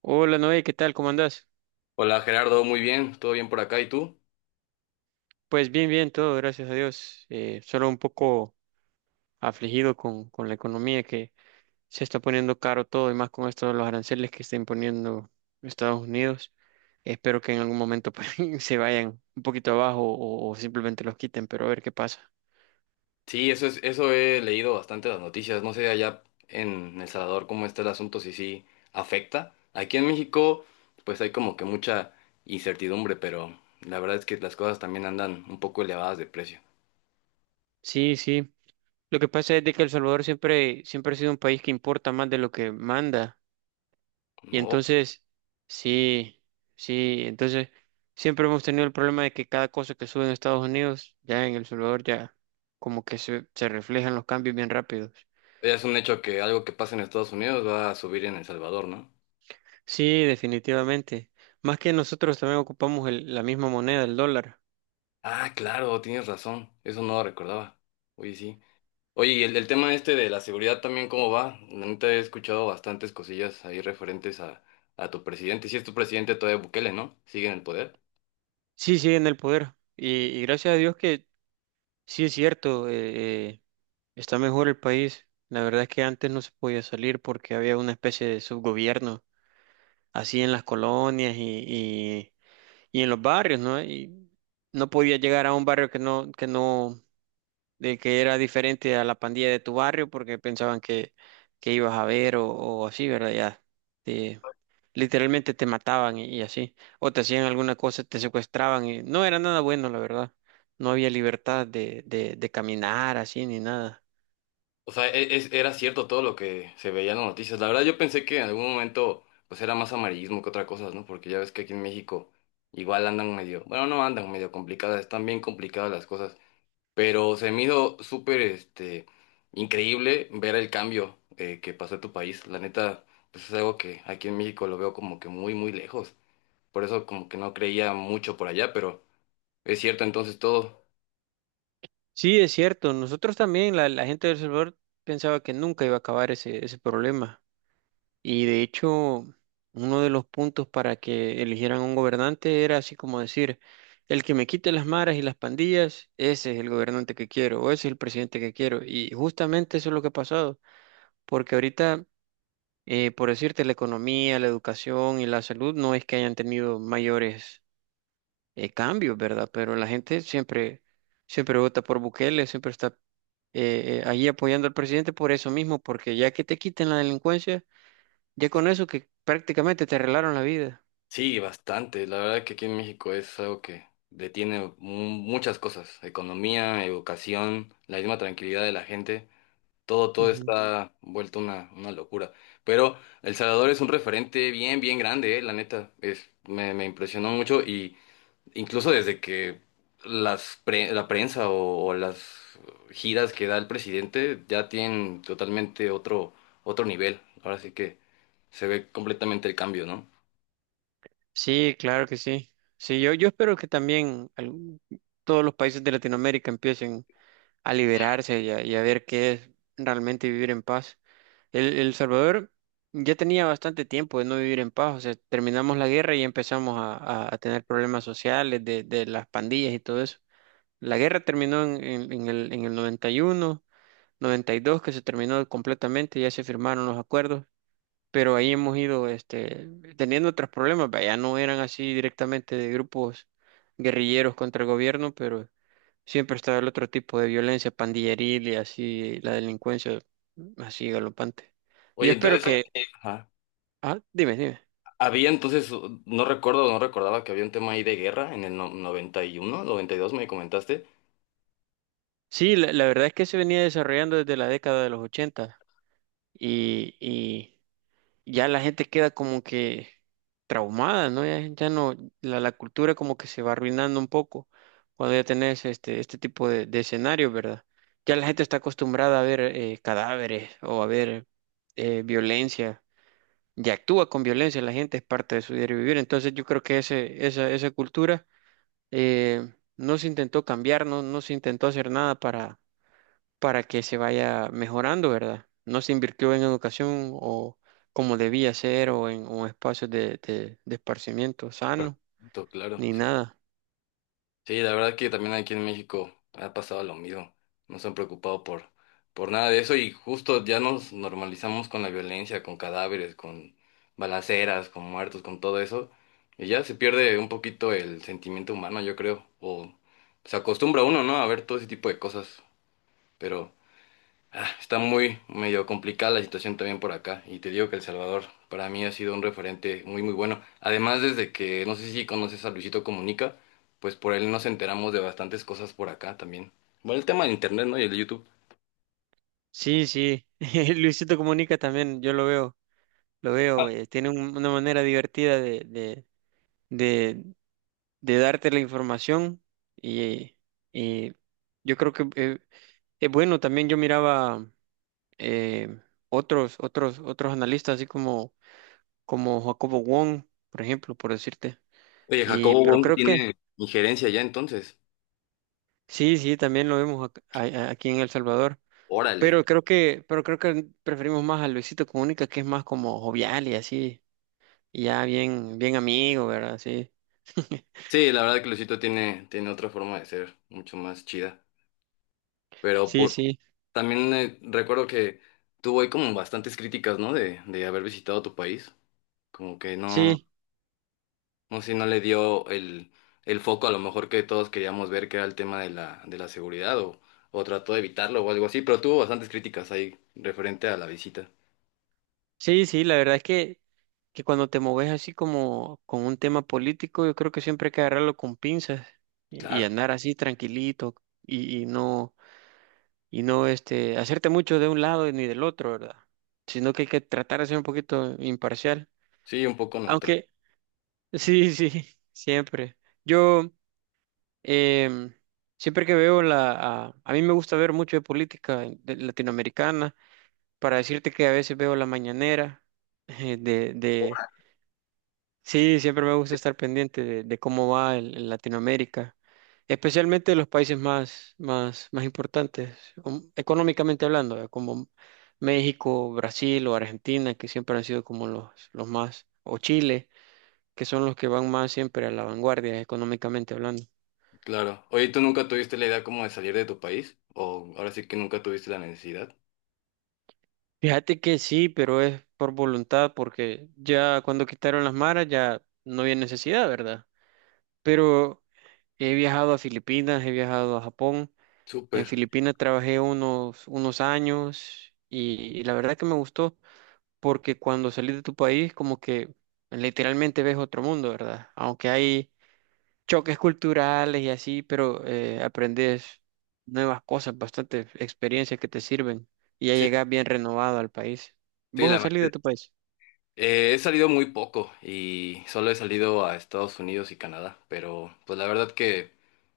Hola Noé, ¿qué tal? ¿Cómo andás? Hola Gerardo, muy bien, todo bien por acá, ¿y tú? Pues bien, bien, todo, gracias a Dios. Solo un poco afligido con la economía que se está poniendo caro todo, y más con esto de los aranceles que está imponiendo Estados Unidos. Espero que en algún momento pues, se vayan un poquito abajo o simplemente los quiten, pero a ver qué pasa. Sí, eso he leído bastante las noticias, no sé allá en El Salvador cómo está el asunto, si sí afecta. Aquí en México, pues hay como que mucha incertidumbre, pero la verdad es que las cosas también andan un poco elevadas de precio. Sí, sí. Lo que pasa es de que El Salvador siempre, siempre ha sido un país que importa más de lo que manda. Y No, entonces, sí, sí, entonces siempre hemos tenido el problema de que cada cosa que sube en Estados Unidos, ya en El Salvador, ya como que se reflejan los cambios bien rápidos. ya es un hecho que algo que pasa en Estados Unidos va a subir en El Salvador, ¿no? Sí, definitivamente. Más que nosotros también ocupamos la misma moneda, el dólar. Ah, claro, tienes razón, eso no lo recordaba. Oye, sí. Oye, y el tema este de la seguridad también, ¿cómo va? La neta he escuchado bastantes cosillas ahí referentes a tu presidente. Si es tu presidente todavía Bukele, ¿no? Sigue en el poder. Sí, sigue en el poder. Y gracias a Dios que sí es cierto, está mejor el país. La verdad es que antes no se podía salir porque había una especie de subgobierno, así en las colonias y en los barrios, ¿no? Y no podía llegar a un barrio que no, de que era diferente a la pandilla de tu barrio porque pensaban que ibas a ver o así, ¿verdad? Ya, te- literalmente te mataban y así, o te hacían alguna cosa, te secuestraban y no era nada bueno, la verdad. No había libertad de caminar así ni nada. O sea, era cierto todo lo que se veía en las noticias. La verdad yo pensé que en algún momento pues era más amarillismo que otra cosa, ¿no? Porque ya ves que aquí en México igual andan medio, bueno, no andan medio complicadas, están bien complicadas las cosas. Pero se me hizo súper este, increíble ver el cambio que pasó en tu país. La neta, pues es algo que aquí en México lo veo como que muy, muy lejos. Por eso como que no creía mucho por allá, pero es cierto entonces todo. Sí, es cierto, nosotros también, la gente de El Salvador pensaba que nunca iba a acabar ese problema. Y de hecho, uno de los puntos para que eligieran un gobernante era así como decir, el que me quite las maras y las pandillas, ese es el gobernante que quiero, o ese es el presidente que quiero. Y justamente eso es lo que ha pasado, porque ahorita, por decirte, la economía, la educación y la salud no es que hayan tenido mayores cambios, ¿verdad? Pero la gente siempre, siempre vota por Bukele, siempre está ahí apoyando al presidente por eso mismo, porque ya que te quiten la delincuencia ya con eso que prácticamente te arreglaron la vida. Sí, bastante. La verdad que aquí en México es algo que detiene muchas cosas. Economía, educación, la misma tranquilidad de la gente. Todo, todo Ujú. está vuelto una locura. Pero El Salvador es un referente bien, bien grande, la neta. Me impresionó mucho y incluso desde que la prensa o las giras que da el presidente ya tienen totalmente otro nivel. Ahora sí que se ve completamente el cambio, ¿no? Sí, claro que sí. Sí, yo espero que también todos los países de Latinoamérica empiecen a liberarse y a ver qué es realmente vivir en paz. El Salvador ya tenía bastante tiempo de no vivir en paz, o sea, terminamos la guerra y empezamos a, a tener problemas sociales de las pandillas y todo eso. La guerra terminó en, en el 91, 92 que se terminó completamente, ya se firmaron los acuerdos. Pero ahí hemos ido teniendo otros problemas, vaya, no eran así directamente de grupos guerrilleros contra el gobierno, pero siempre estaba el otro tipo de violencia pandilleril y así la delincuencia así galopante. Yo Oye, espero entonces, que... ajá. Ah, dime, dime. Había entonces, no recuerdo, no recordaba que había un tema ahí de guerra en el 91, 92 me comentaste. Sí, la verdad es que se venía desarrollando desde la década de los 80 y, ya la gente queda como que traumada, ¿no? Ya, ya no, la cultura como que se va arruinando un poco cuando ya tenés este, este tipo de escenarios, ¿verdad? Ya la gente está acostumbrada a ver cadáveres o a ver violencia, ya actúa con violencia, la gente es parte de su diario vivir, entonces yo creo que ese, esa cultura eh, no se intentó cambiar, no, no se intentó hacer nada para que se vaya mejorando, ¿verdad? No se invirtió en educación o como debía ser o en un espacio de, de esparcimiento sano, Tú, claro. ni nada. Sí, la verdad que también aquí en México ha pasado lo mismo. No se han preocupado por nada de eso y justo ya nos normalizamos con la violencia, con cadáveres, con balaceras, con muertos, con todo eso. Y ya se pierde un poquito el sentimiento humano, yo creo. O se acostumbra uno, ¿no? A ver todo ese tipo de cosas. Pero ah, está muy medio complicada la situación también por acá y te digo que El Salvador para mí ha sido un referente muy muy bueno. Además desde que no sé si conoces a Luisito Comunica, pues por él nos enteramos de bastantes cosas por acá también. Bueno, el tema del internet, ¿no? Y el de YouTube. Sí, sí, Luisito Comunica también, yo lo veo, Ah, tiene una manera divertida de, de darte la información y, y yo creo que es bueno, también yo miraba eh, otros, otros, otros analistas así como, como Jacobo Wong, por ejemplo, por decirte. oye, Y, Jacobo pero Wong creo que tiene injerencia ya entonces. sí, sí, también lo vemos a- aquí en El Salvador. Órale. Pero creo que preferimos más a Luisito Comunica, que es más como jovial y así, y ya bien, bien amigo, ¿verdad? Sí. Sí, la verdad que Luisito tiene otra forma de ser, mucho más chida. Pero Sí, por sí, también recuerdo que tuvo ahí como bastantes críticas, ¿no? De haber visitado tu país. Como que no. sí, No sé si no le dio el foco a lo mejor que todos queríamos ver, que era el tema de la seguridad, o trató de evitarlo o algo así, pero tuvo bastantes críticas ahí referente a la visita. sí, sí, la verdad es que cuando te moves así como con un tema político, yo creo que siempre hay que agarrarlo con pinzas y Claro, andar así tranquilito y, y no, y no hacerte mucho de un lado ni del otro, ¿verdad? Sino que hay que tratar de ser un poquito imparcial. sí, un poco neutral. Aunque, sí, sí, siempre. Yo, em, siempre que veo la... A, a mí me gusta ver mucho de política latinoamericana, para decirte que a veces veo la mañanera de... Sí, siempre me gusta estar pendiente de cómo va el Latinoamérica, especialmente de los países más, más, más importantes, económicamente hablando, ¿verdad? Como México, Brasil o Argentina, que siempre han sido como los más, o Chile, que son los que van más siempre a la vanguardia económicamente hablando. Claro. Oye, ¿tú nunca tuviste la idea como de salir de tu país? ¿O ahora sí que nunca tuviste la necesidad? Fíjate que sí, pero es por voluntad, porque ya cuando quitaron las maras ya no había necesidad, ¿verdad? Pero he viajado a Filipinas, he viajado a Japón. En Súper. Filipinas trabajé unos años y la verdad que me gustó, porque cuando salís de tu país como que literalmente ves otro mundo, ¿verdad? Aunque hay choques culturales y así, pero aprendes nuevas cosas, bastante experiencias que te sirven y ya Sí, llegas bien renovado al país. sí, ¿Vos la has salido verdad. de tu país? He salido muy poco y solo he salido a Estados Unidos y Canadá, pero pues la verdad que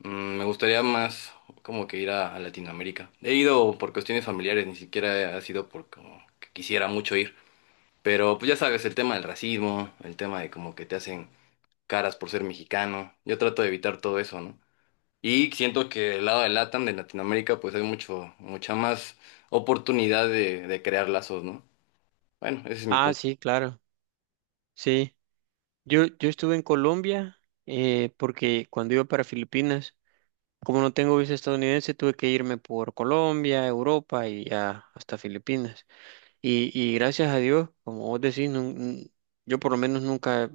mm, me gustaría más como que ir a Latinoamérica. He ido por cuestiones familiares, ni siquiera ha sido por como que quisiera mucho ir, pero pues ya sabes, el tema del racismo, el tema de como que te hacen caras por ser mexicano, yo trato de evitar todo eso, ¿no? Y siento que el lado de LATAM, de Latinoamérica, pues hay mucho, mucha más oportunidad de crear lazos, ¿no? Bueno, ese es mi Ah, punto. sí, claro, sí. Yo estuve en Colombia porque cuando iba para Filipinas, como no tengo visa estadounidense, tuve que irme por Colombia, Europa y ya hasta Filipinas. Y gracias a Dios, como vos decís, yo por lo menos nunca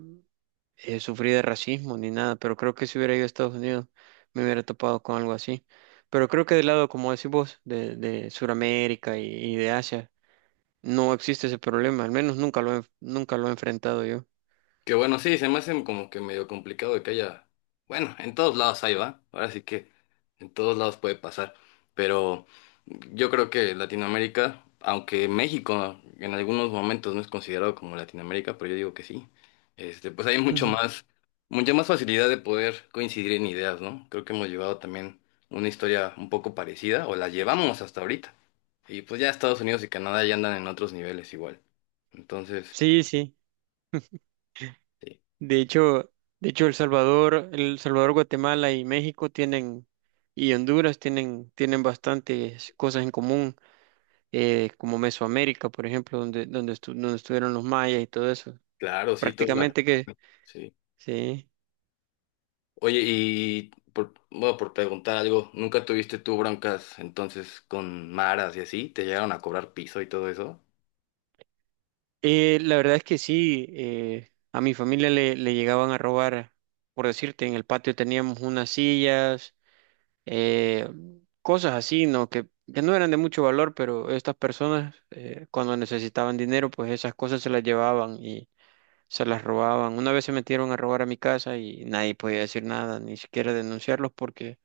sufrí de racismo ni nada, pero creo que si hubiera ido a Estados Unidos me hubiera topado con algo así. Pero creo que del lado, como decís vos, de Sudamérica y de Asia, no existe ese problema, al menos nunca lo he, nunca lo he enfrentado yo. Que bueno, sí, se me hace como que medio complicado de que haya. Bueno, en todos lados hay, va. Ahora sí que en todos lados puede pasar. Pero yo creo que Latinoamérica, aunque México en algunos momentos no es considerado como Latinoamérica, pero yo digo que sí. Este, pues hay mucho Ujú. más, mucha más facilidad de poder coincidir en ideas, ¿no? Creo que hemos llevado también una historia un poco parecida, o la llevamos hasta ahorita. Y pues ya Estados Unidos y Canadá ya andan en otros niveles igual. Entonces, Sí, sí. sí, De hecho, de hecho El Salvador, El Salvador, Guatemala y México tienen, y Honduras tienen, tienen bastantes cosas en común, como Mesoamérica, por ejemplo, donde, donde estuvieron los mayas y todo eso. claro, sí, toda la. Prácticamente que, Sí. sí. Oye, y por, bueno, por preguntar algo, ¿nunca tuviste tú broncas entonces con maras y así? ¿Te llegaron a cobrar piso y todo eso? La verdad es que sí, a mi familia le llegaban a robar, por decirte, en el patio teníamos unas sillas, eh, cosas así, ¿no? Que no eran de mucho valor, pero estas personas cuando necesitaban dinero, pues esas cosas se las llevaban y se las robaban. Una vez se metieron a robar a mi casa y nadie podía decir nada, ni siquiera denunciarlos porque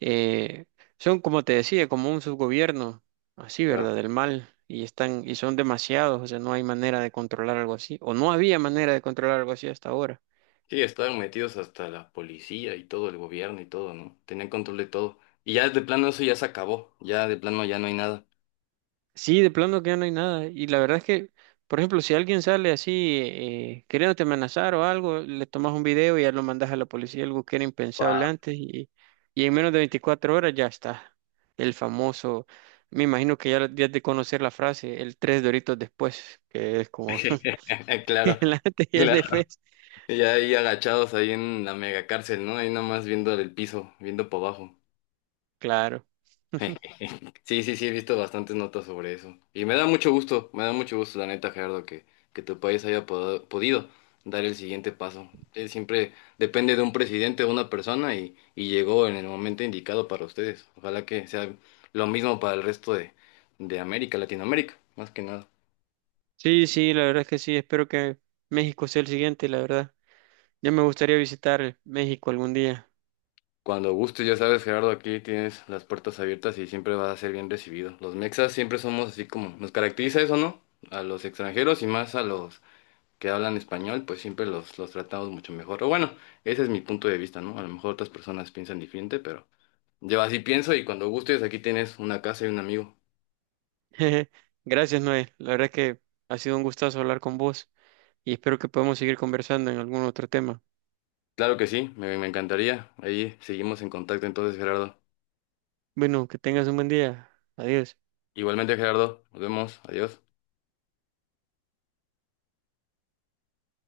eh, son, como te decía, como un subgobierno, así, Claro. ¿verdad? Del mal, y están, y son demasiados, o sea, no hay manera de controlar algo así, o no había manera de controlar algo así hasta ahora. Sí, estaban metidos hasta la policía y todo, el gobierno y todo, ¿no? Tenían control de todo. Y ya de plano eso ya se acabó, ya de plano ya no hay nada. Sí, de plano que ya no hay nada, y la verdad es que, por ejemplo, si alguien sale así, queriéndote amenazar o algo, le tomas un video y ya lo mandas a la policía, algo que era Wow. impensable antes, y en menos de 24 horas ya está, el famoso... Me imagino que ya, ya has de conocer la frase, el tres doritos después, que es como Claro, el antes y el claro. después. Ya ahí agachados ahí en la mega cárcel, ¿no? Ahí nada más viendo el piso, viendo para abajo. Claro. Sí, sí, sí, he visto bastantes notas sobre eso. Y me da mucho gusto, me da mucho gusto, la neta, Gerardo, que tu país haya podido dar el siguiente paso. Él siempre depende de un presidente o una persona y llegó en el momento indicado para ustedes. Ojalá que sea lo mismo para el resto de América, Latinoamérica, más que nada. Sí, sí, la verdad es que sí. Espero que México sea el siguiente, la verdad. Ya me gustaría visitar México algún día. Cuando gustes, ya sabes, Gerardo, aquí tienes las puertas abiertas y siempre vas a ser bien recibido. Los mexas siempre somos así como, nos caracteriza eso, ¿no? A los extranjeros y más a los que hablan español, pues siempre los tratamos mucho mejor. O bueno, ese es mi punto de vista, ¿no? A lo mejor otras personas piensan diferente, pero yo así pienso y cuando gustes aquí tienes una casa y un amigo. Gracias, Noé. La verdad es que ha sido un gustazo hablar con vos y espero que podamos seguir conversando en algún otro tema. Claro que sí, me encantaría. Ahí seguimos en contacto entonces, Gerardo. Bueno, que tengas un buen día. Adiós. Igualmente, Gerardo, nos vemos, adiós.